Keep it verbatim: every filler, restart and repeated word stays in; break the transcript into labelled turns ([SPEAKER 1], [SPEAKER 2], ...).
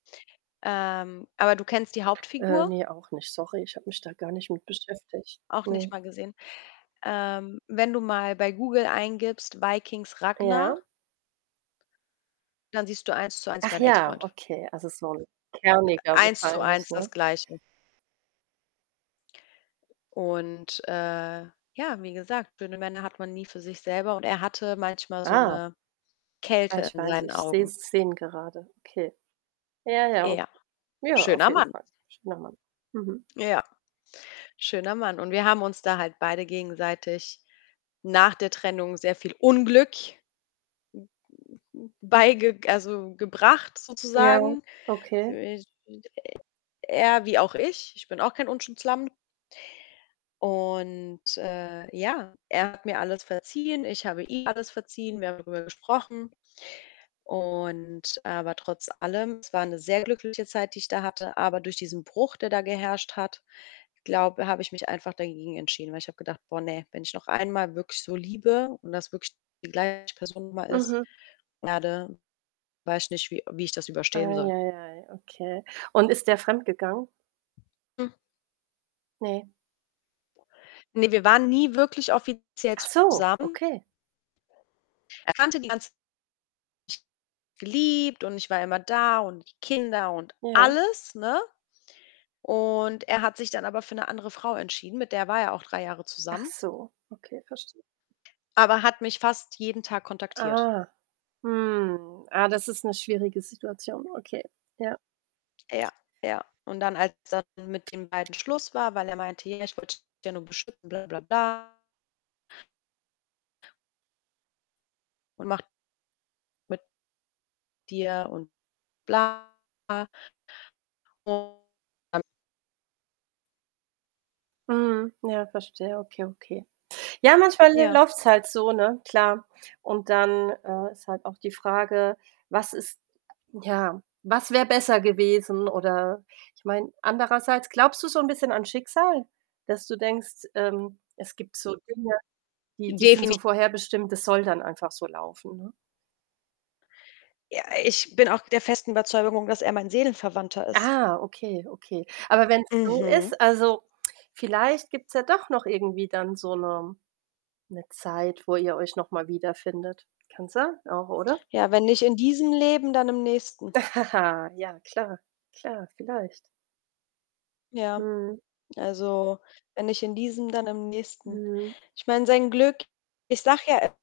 [SPEAKER 1] Ähm, aber du kennst die
[SPEAKER 2] Äh,
[SPEAKER 1] Hauptfigur?
[SPEAKER 2] ne, auch nicht. Sorry, ich habe mich da gar nicht mit beschäftigt.
[SPEAKER 1] Auch nicht
[SPEAKER 2] Ne.
[SPEAKER 1] mal gesehen. Ähm, wenn du mal bei Google eingibst, „Vikings Ragnar“
[SPEAKER 2] Ja?
[SPEAKER 1] dann siehst du Eins-zu-eins
[SPEAKER 2] Ach
[SPEAKER 1] meinen
[SPEAKER 2] ja,
[SPEAKER 1] Exfreund.
[SPEAKER 2] okay. Also, so 'n
[SPEAKER 1] Äh,
[SPEAKER 2] kerniger wahrscheinlich,
[SPEAKER 1] Eins-zu-eins das
[SPEAKER 2] ne?
[SPEAKER 1] Gleiche. Und, äh, ja, wie gesagt, schöne Männer hat man nie für sich selber und er hatte manchmal so
[SPEAKER 2] Ah.
[SPEAKER 1] 'ne
[SPEAKER 2] Ah,
[SPEAKER 1] Kälte
[SPEAKER 2] ich
[SPEAKER 1] in
[SPEAKER 2] weiß,
[SPEAKER 1] seinen
[SPEAKER 2] ich sehe
[SPEAKER 1] Augen.
[SPEAKER 2] Szenen gerade. Okay. Ja, ja, okay.
[SPEAKER 1] Ja,
[SPEAKER 2] Ja, auf
[SPEAKER 1] schöner
[SPEAKER 2] jeden
[SPEAKER 1] Mann.
[SPEAKER 2] Fall. Schöner Mann. Mhm.
[SPEAKER 1] Ja, schöner Mann. Und wir haben uns da halt beide gegenseitig nach der Trennung sehr viel Unglück beigeg also, gebracht
[SPEAKER 2] Ja,
[SPEAKER 1] sozusagen.
[SPEAKER 2] okay.
[SPEAKER 1] [unintelligible] Er wie auch ich, ich bin auch kein Unschuldslamm. Und, äh, ja, er hat mir alles verziehen. Ich habe ihm alles verziehen. Wir haben drüber gesprochen. Und aber trotz allem, es war 'ne sehr glückliche Zeit, die ich da hatte, aber durch diesen Bruch, der da geherrscht hat, glaube habe ich mich einfach dagegen entschieden. Weil ich habe gedacht: „Boah, ne, wenn ich noch einmal wirklich so liebe und das wirklich die gleiche Person [unintelligible] ist
[SPEAKER 2] Mhm.
[SPEAKER 1] [unintelligible] weiß nicht, wie äh, wie ich das überstehen soll.“
[SPEAKER 2] Eieiei, okay. Und ist er fremdgegangen?
[SPEAKER 1] [unintelligible]
[SPEAKER 2] Ne?
[SPEAKER 1] Ne, wir waren nie wirklich offiziell
[SPEAKER 2] Ach so,
[SPEAKER 1] zusammen.
[SPEAKER 2] okay.
[SPEAKER 1] Er kannte die ganz geliebt und ich war immer da und die Kinder und
[SPEAKER 2] Ja.
[SPEAKER 1] alles, ne? Und er hat sich dann aber für 'ne andere Frau entschieden, mit der war er auch drei Jahre
[SPEAKER 2] Ach
[SPEAKER 1] zusammen
[SPEAKER 2] so, okay, verstehe.
[SPEAKER 1] aber hat mich fast jeden Tag kontaktiert.
[SPEAKER 2] Ah, hm. Ah, das ist 'ne schwierige Situation. Okay, ja.
[SPEAKER 1] Ja, ja. Und dann, als dann mit den beiden Schluss war, weil er meinte: „Hier, ich wollte dich ja nur beschützen, bla bla bla“ „und macht“ „mit“ „dir und bla.“ [unintelligible]
[SPEAKER 2] Mhm. Ja, verstehe. Okay, okay. Ja, manchmal l
[SPEAKER 1] Ja.
[SPEAKER 2] läuft's halt so, ne, klar. Und dann, äh, ist halt auch die Frage, was ist ja, was wäre besser gewesen? Oder ich meine andererseits, glaubst du so 'n bisschen an Schicksal, dass du denkst, ähm: „Es gibt so Dinge, die die sind
[SPEAKER 1] Definit
[SPEAKER 2] so vorherbestimmt, das soll dann einfach so laufen, ne?“
[SPEAKER 1] Ja, ich bin auch der festen Überzeugung, dass er mein Seelenverwandter ist.
[SPEAKER 2] Ah, okay, okay. Aber wenn's so
[SPEAKER 1] Mhm.
[SPEAKER 2] ist, also, vielleicht gibt's ja doch noch irgendwie dann so 'ne 'ne Zeit, wo ihr euch noch mal wiederfindet. Kann sein auch, oder?
[SPEAKER 1] Ja, wenn nicht in diesem Leben, dann im nächsten.
[SPEAKER 2] Ja, klar. Klar, vielleicht.
[SPEAKER 1] Ja.
[SPEAKER 2] Mhm.
[SPEAKER 1] Also, wenn nicht in diesem, dann im nächsten.
[SPEAKER 2] Mhm.
[SPEAKER 1] Ich meine, sein Glück ich sage ja e